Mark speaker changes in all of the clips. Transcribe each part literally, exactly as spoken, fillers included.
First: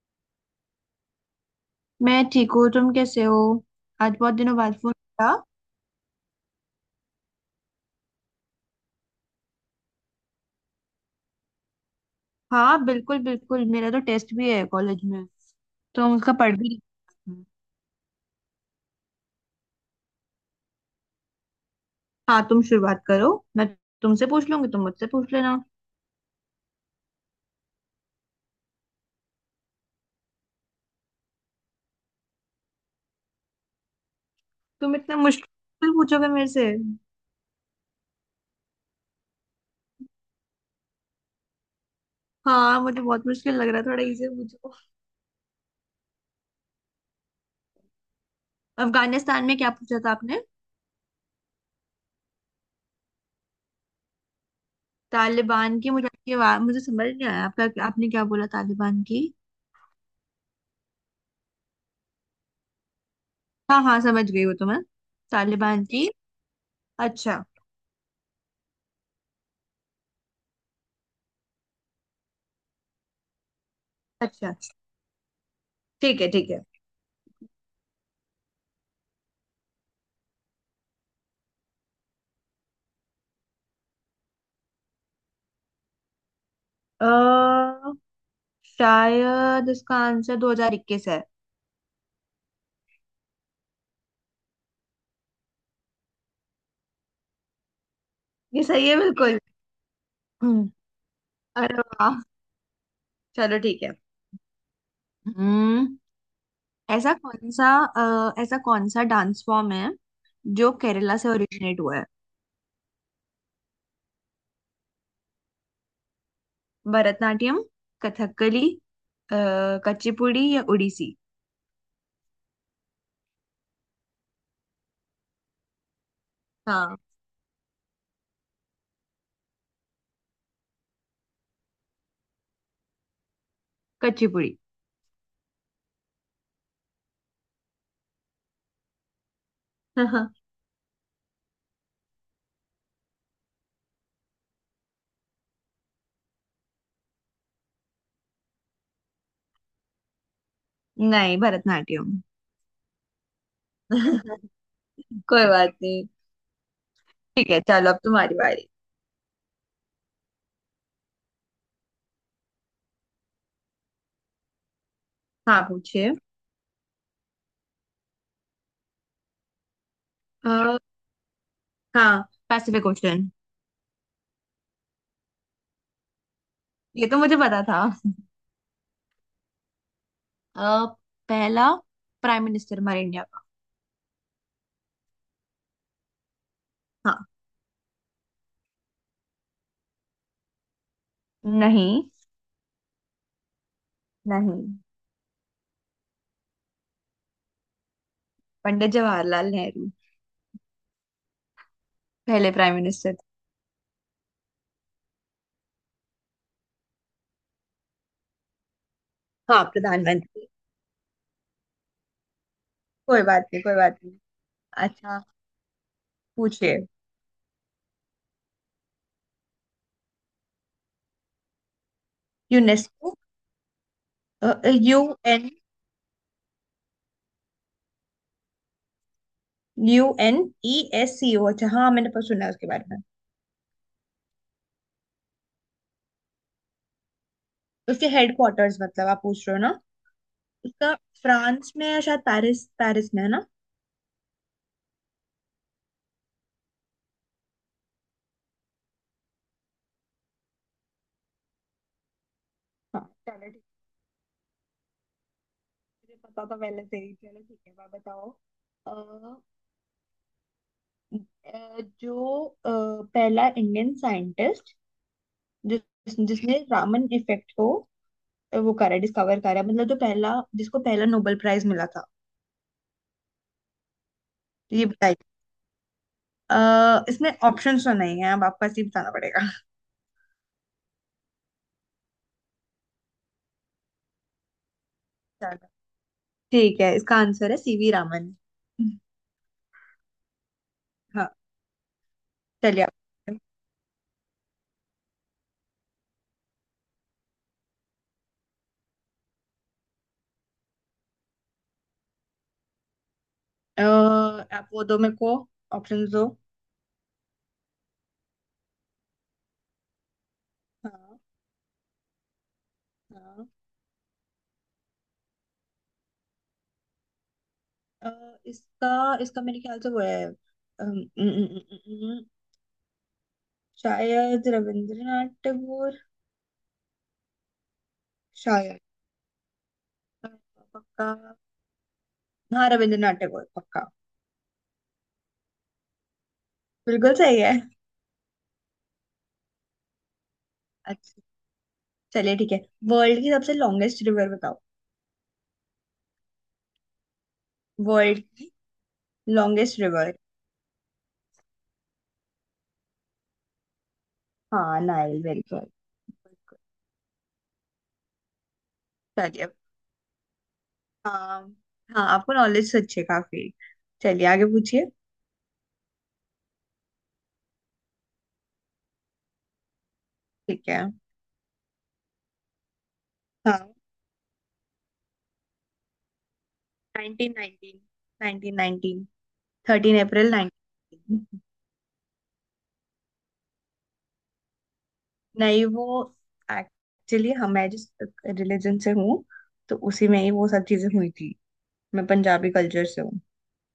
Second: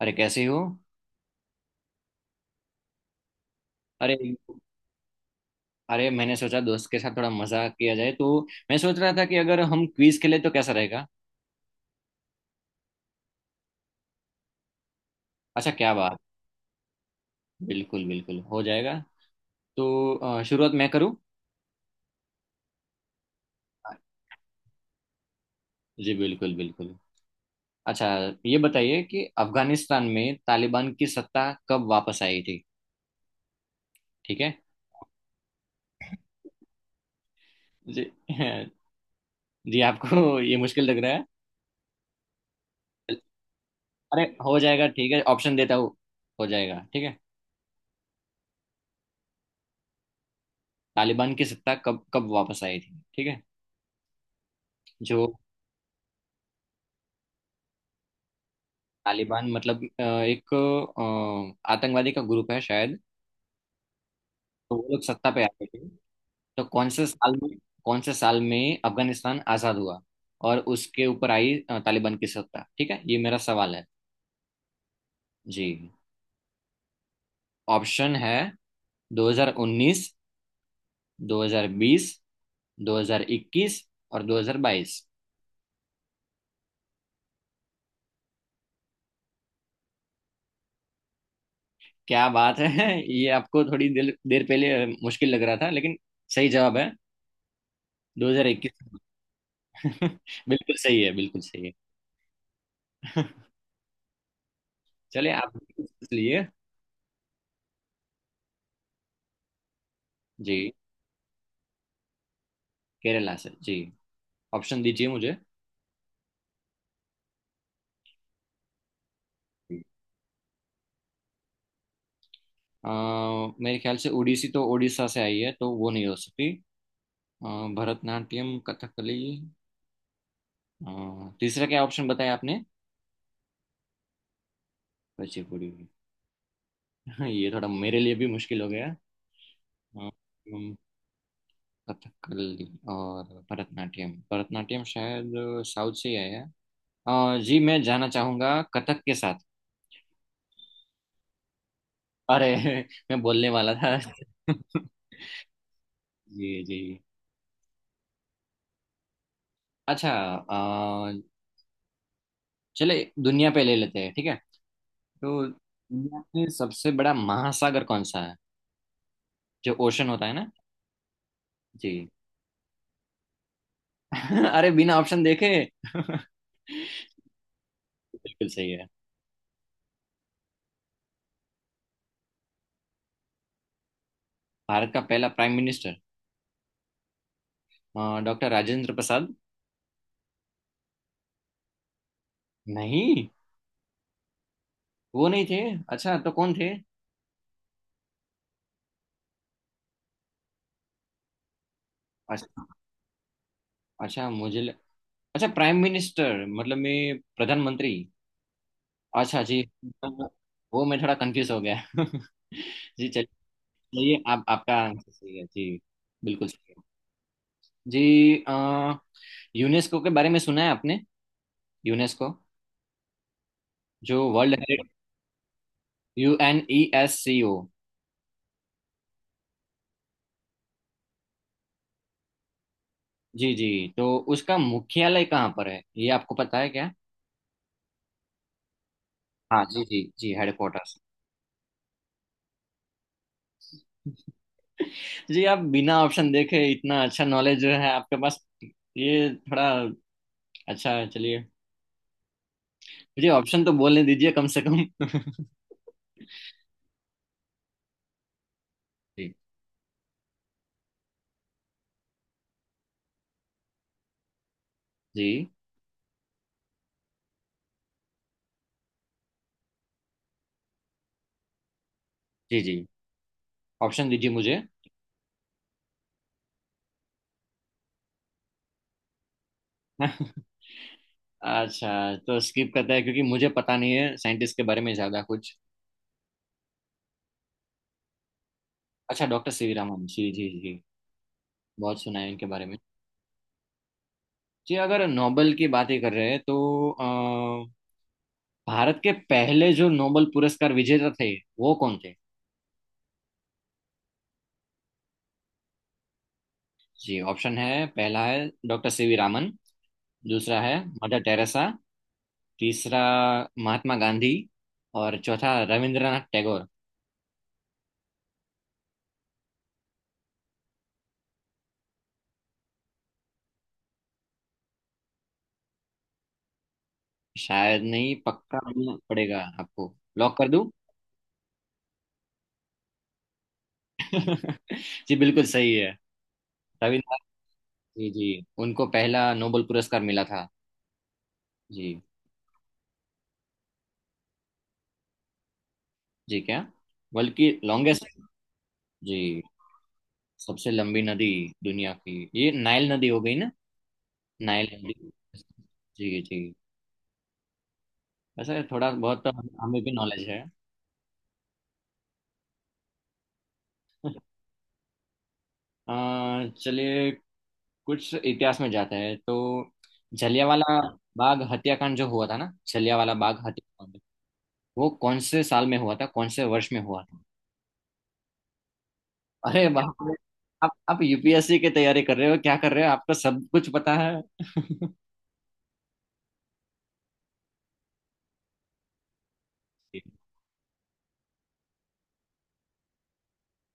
Speaker 1: अरे कैसे हो?
Speaker 2: मैं ठीक हूँ। तुम कैसे हो?
Speaker 1: अरे,
Speaker 2: आज बहुत दिनों बाद फोन किया।
Speaker 1: अरे, मैंने सोचा दोस्त के साथ थोड़ा मजाक किया जाए तो। मैं सोच रहा था कि अगर हम क्विज खेले तो कैसा रहेगा।
Speaker 2: हाँ, बिल्कुल बिल्कुल, मेरा तो टेस्ट भी है कॉलेज में,
Speaker 1: अच्छा, क्या
Speaker 2: तो हम
Speaker 1: बात।
Speaker 2: उसका पढ़ भी रही थी।
Speaker 1: बिल्कुल बिल्कुल, हो जाएगा। तो अ, शुरुआत मैं करूं?
Speaker 2: हाँ, तुम शुरुआत करो। मैं तुमसे पूछ लूंगी, तुम मुझसे पूछ लेना।
Speaker 1: जी बिल्कुल बिल्कुल। अच्छा, ये बताइए कि अफगानिस्तान में तालिबान की सत्ता कब वापस आई थी? ठीक है।
Speaker 2: तुम इतना मुश्किल पूछोगे मेरे से?
Speaker 1: जी जी, आपको ये मुश्किल लग रहा है?
Speaker 2: हाँ, मुझे बहुत मुश्किल लग रहा है, थोड़ा
Speaker 1: अरे
Speaker 2: इजी
Speaker 1: हो
Speaker 2: पूछो।
Speaker 1: जाएगा, ठीक है, ऑप्शन देता हूँ। हो जाएगा, ठीक है।
Speaker 2: अफगानिस्तान में क्या पूछा था आपने?
Speaker 1: तालिबान की सत्ता कब कब वापस आई थी, ठीक है? जो
Speaker 2: तालिबान की मुझे आपकी आवाज मुझे समझ नहीं आया आपका, आपने क्या बोला? तालिबान की?
Speaker 1: तालिबान मतलब अ, एक अ, आतंकवादी का ग्रुप है शायद।
Speaker 2: हाँ हाँ, समझ गई, वो तो
Speaker 1: तो
Speaker 2: मैं,
Speaker 1: वो लोग सत्ता पे आए
Speaker 2: तालिबान
Speaker 1: थे।
Speaker 2: की,
Speaker 1: तो कौन से साल
Speaker 2: अच्छा।
Speaker 1: में, कौन से साल में अफगानिस्तान आजाद हुआ और उसके ऊपर आई अ, तालिबान की सत्ता, ठीक है? ये मेरा सवाल है।
Speaker 2: अच्छा,
Speaker 1: जी,
Speaker 2: ठीक है ठीक है।
Speaker 1: ऑप्शन है दो हज़ार उन्नीस, दो हज़ार बीस, दो हज़ार इक्कीस और दो हज़ार बाईस।
Speaker 2: अ, शायद इसका आंसर दो हज़ार इक्कीस है।
Speaker 1: क्या बात है ये आपको थोड़ी देर देर पहले अ, मुश्किल लग रहा था लेकिन सही जवाब है
Speaker 2: ये सही है
Speaker 1: दो हज़ार इक्कीस।
Speaker 2: बिल्कुल। हम्म।
Speaker 1: बिल्कुल सही है, बिल्कुल सही
Speaker 2: अरे वाह,
Speaker 1: है।
Speaker 2: चलो ठीक है।
Speaker 1: चलिए आप।
Speaker 2: हम्म,
Speaker 1: इसलिए
Speaker 2: ऐसा कौन सा, अ, ऐसा कौन सा डांस फॉर्म है
Speaker 1: जी।
Speaker 2: जो केरला से ओरिजिनेट हुआ है?
Speaker 1: केरला से जी। ऑप्शन दीजिए मुझे।
Speaker 2: भरतनाट्यम, कथकली, अ, कुचिपुड़ी या उड़ीसी?
Speaker 1: अ, मेरे ख्याल से ओडिसी तो उड़ीसा से आई है तो वो नहीं हो सकती।
Speaker 2: हाँ,
Speaker 1: अ, भरतनाट्यम, कथकली, अ, तीसरा क्या ऑप्शन बताया आपने?
Speaker 2: कुचिपुड़ी।
Speaker 1: कुचिपुड़ी। ये थोड़ा मेरे लिए भी मुश्किल हो गया। अ, अम, कथकली और भरतनाट्यम, भरतनाट्यम शायद साउथ से ही आया है। अ, जी, मैं जाना चाहूंगा कथक के साथ।
Speaker 2: नहीं, भरतनाट्यम।
Speaker 1: अरे मैं बोलने वाला था।
Speaker 2: कोई बात नहीं।
Speaker 1: जी जी।
Speaker 2: ठीक है, चलो अब तुम्हारी बारी।
Speaker 1: अच्छा। अ, चले दुनिया पे ले लेते हैं, ठीक है? तो
Speaker 2: हाँ पूछिए।
Speaker 1: दुनिया में सबसे बड़ा महासागर कौन सा है, जो ओशन होता है ना?
Speaker 2: अ,
Speaker 1: जी
Speaker 2: हाँ, पैसिफिक ओशन।
Speaker 1: अरे बिना ऑप्शन देखे
Speaker 2: ये तो मुझे पता था।
Speaker 1: बिल्कुल सही है।
Speaker 2: अ, पहला प्राइम मिनिस्टर हमारे इंडिया का।
Speaker 1: भारत का पहला प्राइम मिनिस्टर
Speaker 2: हाँ।
Speaker 1: डॉक्टर राजेंद्र प्रसाद।
Speaker 2: नहीं।
Speaker 1: नहीं,
Speaker 2: नहीं।
Speaker 1: वो नहीं थे। अच्छा तो कौन थे?
Speaker 2: पंडित जवाहरलाल नेहरू पहले
Speaker 1: अच्छा,
Speaker 2: प्राइम मिनिस्टर थे।
Speaker 1: अच्छा, मुझे ल... अच्छा, प्राइम मिनिस्टर मतलब मैं प्रधानमंत्री। अच्छा जी।
Speaker 2: हाँ, प्रधानमंत्री।
Speaker 1: वो मैं थोड़ा कंफ्यूज हो गया जी
Speaker 2: कोई
Speaker 1: चलिए।
Speaker 2: बात नहीं, कोई बात नहीं।
Speaker 1: ये आप, आपका आंसर
Speaker 2: अच्छा,
Speaker 1: सही है जी। बिल्कुल सही
Speaker 2: पूछिए।
Speaker 1: है। जी अ, यूनेस्को के बारे में सुना है आपने? UNESCO,
Speaker 2: UNESCO.
Speaker 1: जो world heritage,
Speaker 2: U N.
Speaker 1: U N E S C O.
Speaker 2: U N E S C O. अच्छा हाँ, मैंने पर सुना है उसके बारे में।
Speaker 1: जी जी। तो उसका मुख्यालय कहाँ पर है, ये आपको पता है क्या?
Speaker 2: उसके हेडक्वार्टर्स मतलब आप पूछ रहे हो
Speaker 1: हाँ
Speaker 2: ना?
Speaker 1: जी जी जी,
Speaker 2: उसका
Speaker 1: हेडक्वार्टर्स।
Speaker 2: फ्रांस में या शायद पेरिस, पेरिस में है ना?
Speaker 1: जी, आप बिना ऑप्शन देखे इतना अच्छा नॉलेज जो है आपके पास, ये थोड़ा अच्छा है, चलिए।
Speaker 2: हाँ,
Speaker 1: मुझे
Speaker 2: चलो ठीक
Speaker 1: ऑप्शन तो बोलने दीजिए कम से कम
Speaker 2: है, मुझे पता तो पहले से ही। चलो ठीक है, आप बताओ।
Speaker 1: जी
Speaker 2: अ, जो अ, पहला इंडियन साइंटिस्ट
Speaker 1: जी।
Speaker 2: जिस जिसने रामन इफेक्ट को, अ, वो करा, डिस्कवर करा, मतलब जो पहला, जिसको पहला नोबेल प्राइज मिला था।
Speaker 1: जी जी। ऑप्शन दीजिए मुझे।
Speaker 2: तो ये बताइए, अ, इसमें ऑप्शंस तो नहीं है, अब आपको ऐसे ही बताना पड़ेगा।
Speaker 1: अच्छा, तो स्किप करता है क्योंकि मुझे पता नहीं है साइंटिस्ट के बारे में ज्यादा कुछ।
Speaker 2: चलो ठीक है, इसका आंसर है सीवी रामन।
Speaker 1: अच्छा, डॉक्टर सीवी रामन, जी जी जी।
Speaker 2: हाँ।
Speaker 1: बहुत सुना है इनके बारे में।
Speaker 2: चलिए आप।
Speaker 1: जी, अगर नोबेल की बात ही कर रहे हैं तो अ, भारत के पहले जो नोबेल पुरस्कार विजेता थे, वो कौन थे?
Speaker 2: अ, आप वो दो मेरे को, ऑप्शंस दो।
Speaker 1: जी ऑप्शन है, पहला है डॉक्टर सीवी रामन, दूसरा है
Speaker 2: हाँ।
Speaker 1: मदर टेरेसा, तीसरा
Speaker 2: हाँ,
Speaker 1: महात्मा गांधी और चौथा रविंद्रनाथ टैगोर।
Speaker 2: अ, इसका इसका मेरे ख्याल से वो है, अम, अम, अम, अम, अम, शायद रविंद्रनाथ टैगोर।
Speaker 1: शायद नहीं, पक्का
Speaker 2: शायद,
Speaker 1: बोलना पड़ेगा आपको,
Speaker 2: अ,
Speaker 1: लॉक कर दूं?
Speaker 2: पक्का। हाँ, रविंद्रनाथ टैगोर पक्का।
Speaker 1: जी बिल्कुल सही है।
Speaker 2: बिल्कुल
Speaker 1: रविन्द्रनाथ।
Speaker 2: सही है।
Speaker 1: जी जी, उनको पहला नोबेल पुरस्कार मिला था।
Speaker 2: अच्छा,
Speaker 1: जी।
Speaker 2: चलिए ठीक है। वर्ल्ड की सबसे लॉन्गेस्ट रिवर बताओ।
Speaker 1: जी क्या? बल्कि लॉन्गेस्ट।
Speaker 2: वर्ल्ड
Speaker 1: जी।
Speaker 2: Longest river.
Speaker 1: सबसे लंबी नदी दुनिया की, ये नाइल नदी हो गई ना, नाइल
Speaker 2: हाँ,
Speaker 1: नदी।
Speaker 2: नाइल। Very good.
Speaker 1: जी जी। ऐसा थोड़ा बहुत तो
Speaker 2: चलिए।
Speaker 1: हम- हमें भी नॉलेज है।
Speaker 2: हाँ। हाँ, आपको नॉलेज अच्छी है काफी। चलिए आगे पूछिए।
Speaker 1: अ, चलिए कुछ इतिहास में जाते हैं तो
Speaker 2: ठीक
Speaker 1: जलियांवाला
Speaker 2: है।
Speaker 1: बाग हत्याकांड, जो हुआ था ना जलियांवाला बाग
Speaker 2: हाँ,
Speaker 1: हत्याकांड, वो कौन से साल में हुआ था, कौन से वर्ष में हुआ था?
Speaker 2: Nineteen nineteen nineteen nineteen.
Speaker 1: अरे बाप
Speaker 2: थर्टीन
Speaker 1: रे।
Speaker 2: अप्रैल
Speaker 1: आप आप
Speaker 2: नाइनटीन।
Speaker 1: यूपीएससी की तैयारी कर रहे हो क्या कर रहे हो, आपको सब कुछ पता है
Speaker 2: नहीं, वो एक्चुअली हम मैं जिस रिलीजन से हूँ तो उसी में ही वो सब चीजें हुई थी। मैं पंजाबी कल्चर से हूँ,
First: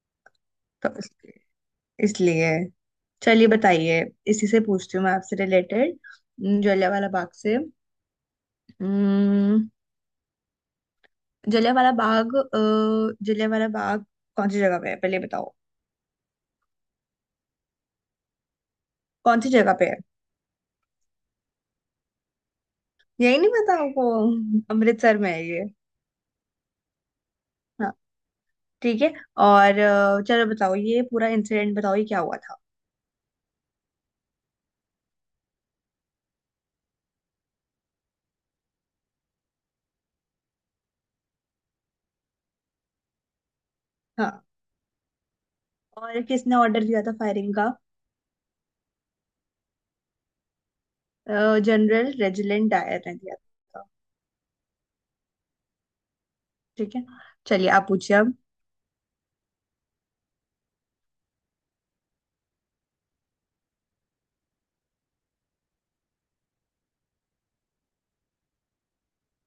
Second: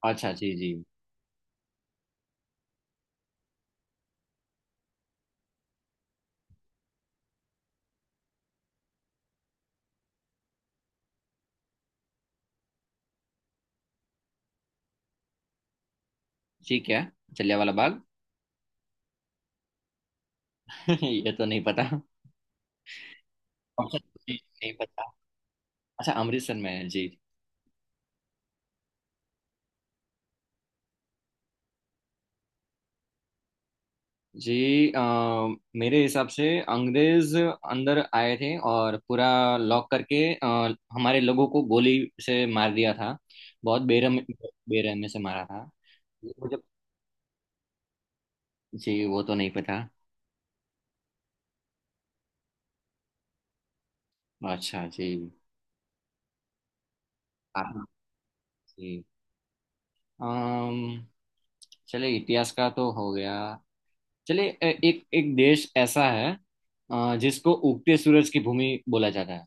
Speaker 1: अच्छा जी जी।
Speaker 2: तो इस- इसलिए। चलिए बताइए। इसी से पूछती हूँ मैं आपसे रिलेटेड, जलियांवाला बाग से। अम्म, जलियांवाला बाग अ, जलियांवाला बाग कौन सी जगह पे है, पहले बताओ।
Speaker 1: ठीक है, जलियांवाला बाग।
Speaker 2: कौन सी जगह पे है?
Speaker 1: ये तो नहीं पता।
Speaker 2: यही नहीं पता
Speaker 1: अच्छा
Speaker 2: आपको?
Speaker 1: जी, नहीं पता।
Speaker 2: अमृतसर में है ये।
Speaker 1: अच्छा, अमृतसर में है जी।
Speaker 2: हाँ, ठीक है। और अ, चलो बताओ, ये पूरा इंसिडेंट बताओ, ये क्या हुआ था?
Speaker 1: जी अ, मेरे हिसाब से अंग्रेज अंदर आए थे और पूरा लॉक करके अ, हमारे लोगों को गोली से मार दिया था, बहुत बेरहम,
Speaker 2: हाँ।
Speaker 1: बेरहमी से मारा था।
Speaker 2: और किसने
Speaker 1: मुझे,
Speaker 2: ऑर्डर दिया था फायरिंग का?
Speaker 1: जी वो तो नहीं पता।
Speaker 2: जनरल रेजिडेंट डायर ने दिया था।
Speaker 1: अच्छा जी।
Speaker 2: ठीक है, चलिए
Speaker 1: आप।
Speaker 2: आप पूछिए।
Speaker 1: जी अम्म, चले इतिहास का तो हो गया। चले ए- एक एक देश ऐसा है अ, जिसको उगते सूरज की भूमि बोला जाता है,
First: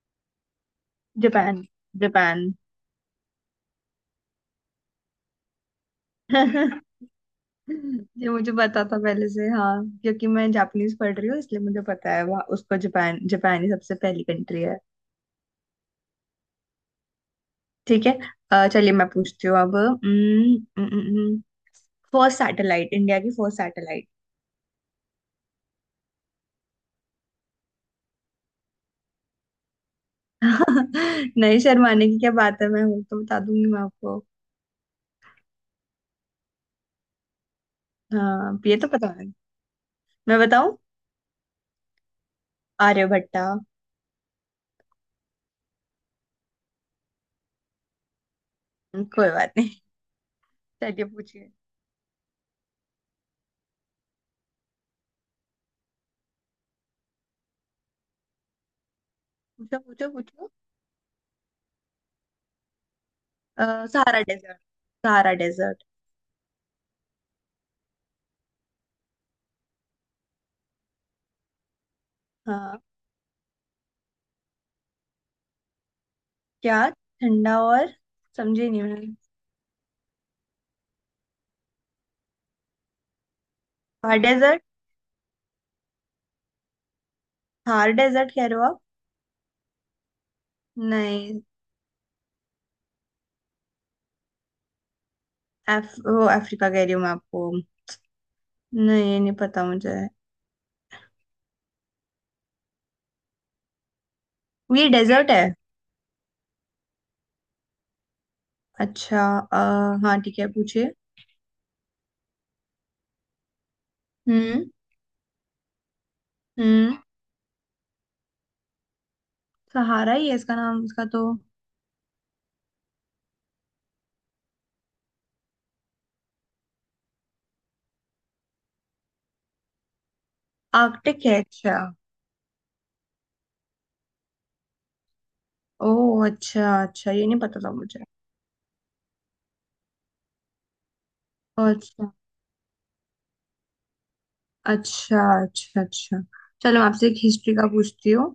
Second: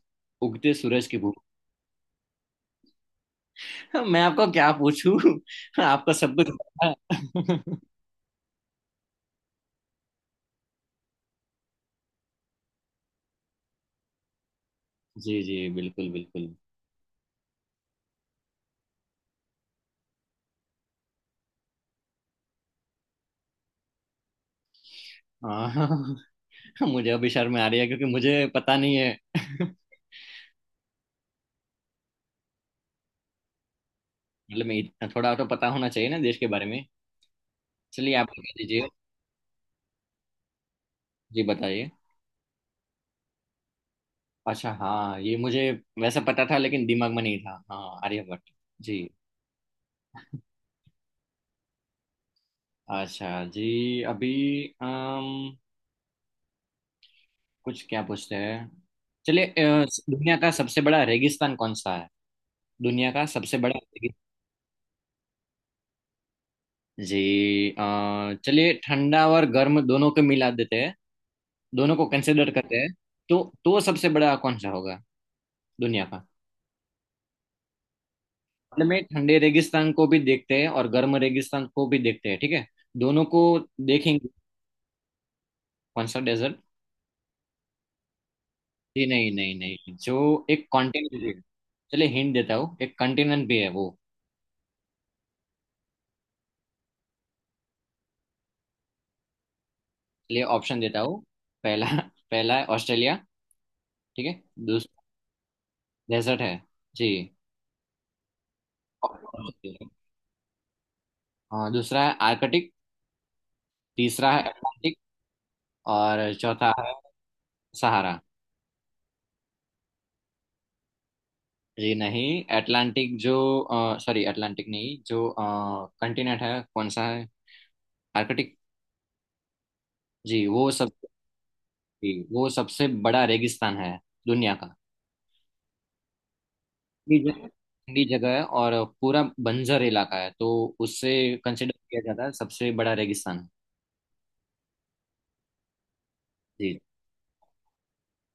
Speaker 1: उगते सूरज की भूमि।
Speaker 2: जापान। जापान।
Speaker 1: मैं आपको क्या पूछूं आपका सब कुछ पता है।
Speaker 2: ये मुझे पता था पहले से, हाँ, क्योंकि मैं जापानीज पढ़ रही हूँ इसलिए मुझे पता है, वहाँ उसको, जापान, जापान ही सबसे पहली कंट्री है।
Speaker 1: जी जी बिल्कुल बिल्कुल।
Speaker 2: ठीक है, अ, चलिए मैं पूछती हूँ अब, फर्स्ट सैटेलाइट, इंडिया की फर्स्ट सैटेलाइट।
Speaker 1: अ, मुझे अभी शर्म आ रही है क्योंकि मुझे पता नहीं है
Speaker 2: नहीं, शर्माने की क्या बात है, मैं हूँ तो बता दूंगी मैं आपको।
Speaker 1: मतलब मैं, इतना थोड़ा तो पता होना चाहिए ना देश के बारे में। चलिए आप बता
Speaker 2: हाँ, ये
Speaker 1: दीजिए।
Speaker 2: तो पता है। मैं बताऊँ?
Speaker 1: जी बताइए।
Speaker 2: आर्यभट्टा।
Speaker 1: अच्छा, हाँ ये मुझे वैसे पता था लेकिन दिमाग में नहीं था, हाँ आर्यभट्ट। जी।
Speaker 2: कोई बात नहीं, चलिए पूछिए।
Speaker 1: अच्छा जी। अभी अम, कुछ क्या पूछते हैं? चलिए
Speaker 2: पूछो
Speaker 1: अ,
Speaker 2: पूछो
Speaker 1: दुनिया
Speaker 2: पूछो।
Speaker 1: का सबसे बड़ा रेगिस्तान कौन सा है? दुनिया का सबसे
Speaker 2: अ,
Speaker 1: बड़ा रेगिस्तान।
Speaker 2: Sahara desert, Sahara desert.
Speaker 1: जी अ, चलिए ठंडा और गर्म दोनों को मिला देते हैं, दोनों को कंसिडर करते
Speaker 2: हाँ
Speaker 1: हैं, तो तो सबसे बड़ा कौन सा होगा दुनिया का?
Speaker 2: क्या? ठंडा और, समझी नहीं
Speaker 1: मतलब में
Speaker 2: मैं।
Speaker 1: ठंडे रेगिस्तान को भी देखते हैं और गर्म रेगिस्तान को भी देखते हैं, ठीक है? दोनों को
Speaker 2: थार
Speaker 1: देखेंगे।
Speaker 2: डेजर्ट?
Speaker 1: कौन सा डेजर्ट?
Speaker 2: थार डेजर्ट कह रहे हो आप?
Speaker 1: जी नहीं नहीं नहीं, जो एक कॉन्टिनेंट भी है।
Speaker 2: नहीं,
Speaker 1: चलिए हिंट देता हूँ, एक कॉन्टिनेंट भी है वो।
Speaker 2: अफ, वो अफ्रीका कह रही हूँ मैं आपको। नहीं, ये नहीं पता मुझे।
Speaker 1: लिए ऑप्शन देता हूँ। पहला, पहला है ऑस्ट्रेलिया, ठीक है?
Speaker 2: ये
Speaker 1: दूसरा।
Speaker 2: डेजर्ट है?
Speaker 1: डेजर्ट है जी।
Speaker 2: अच्छा, आ, हाँ ठीक है पूछिए।
Speaker 1: हाँ दूसरा है आर्कटिक, तीसरा है
Speaker 2: हम्म।
Speaker 1: अटलांटिक, और चौथा है
Speaker 2: हम्म।
Speaker 1: सहारा।
Speaker 2: सहारा ही है इसका नाम, इसका तो।
Speaker 1: जी नहीं, अटलांटिक जो, सॉरी अटलांटिक नहीं, जो कंटिनेंट है कौन सा है, आर्कटिक। जी, वो सब।
Speaker 2: आर्कटिक है? अच्छा।
Speaker 1: जी, वो सबसे बड़ा रेगिस्तान है दुनिया का।
Speaker 2: ओ, अच्छा अच्छा,
Speaker 1: ठंडी
Speaker 2: ये नहीं
Speaker 1: जगह,
Speaker 2: पता था
Speaker 1: ठंडी
Speaker 2: मुझे।
Speaker 1: जगह है और पूरा बंजर इलाका है तो उससे कंसिडर किया
Speaker 2: अच्छा
Speaker 1: जाता है सबसे बड़ा रेगिस्तान।
Speaker 2: अच्छा, अच्छा अच्छा।
Speaker 1: जी।
Speaker 2: चलो मैं आपसे एक हिस्ट्री का पूछती हूँ।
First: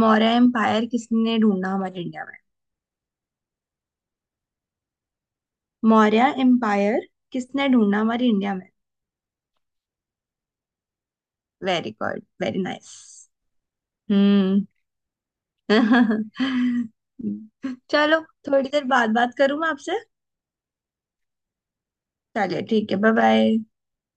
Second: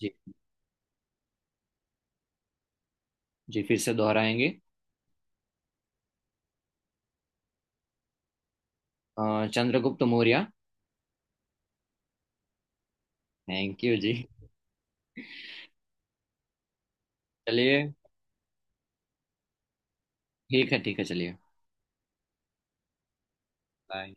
Speaker 1: जी,
Speaker 2: मौर्य एम्पायर किसने ढूंढा हमारे इंडिया में?
Speaker 1: जी फिर से दोहराएंगे?
Speaker 2: मौर्य एम्पायर किसने ढूंढा हमारी इंडिया में?
Speaker 1: अ, Chandragupta Maurya.
Speaker 2: Very good, very nice.
Speaker 1: Thank you जी।
Speaker 2: हम्म।
Speaker 1: चलिए।
Speaker 2: चलो, थोड़ी देर बाद बात करूँ मैं आपसे।
Speaker 1: ठीक है, ठीक है, चलिए।
Speaker 2: चलिए ठीक है, बाय बाय।
Speaker 1: बाय।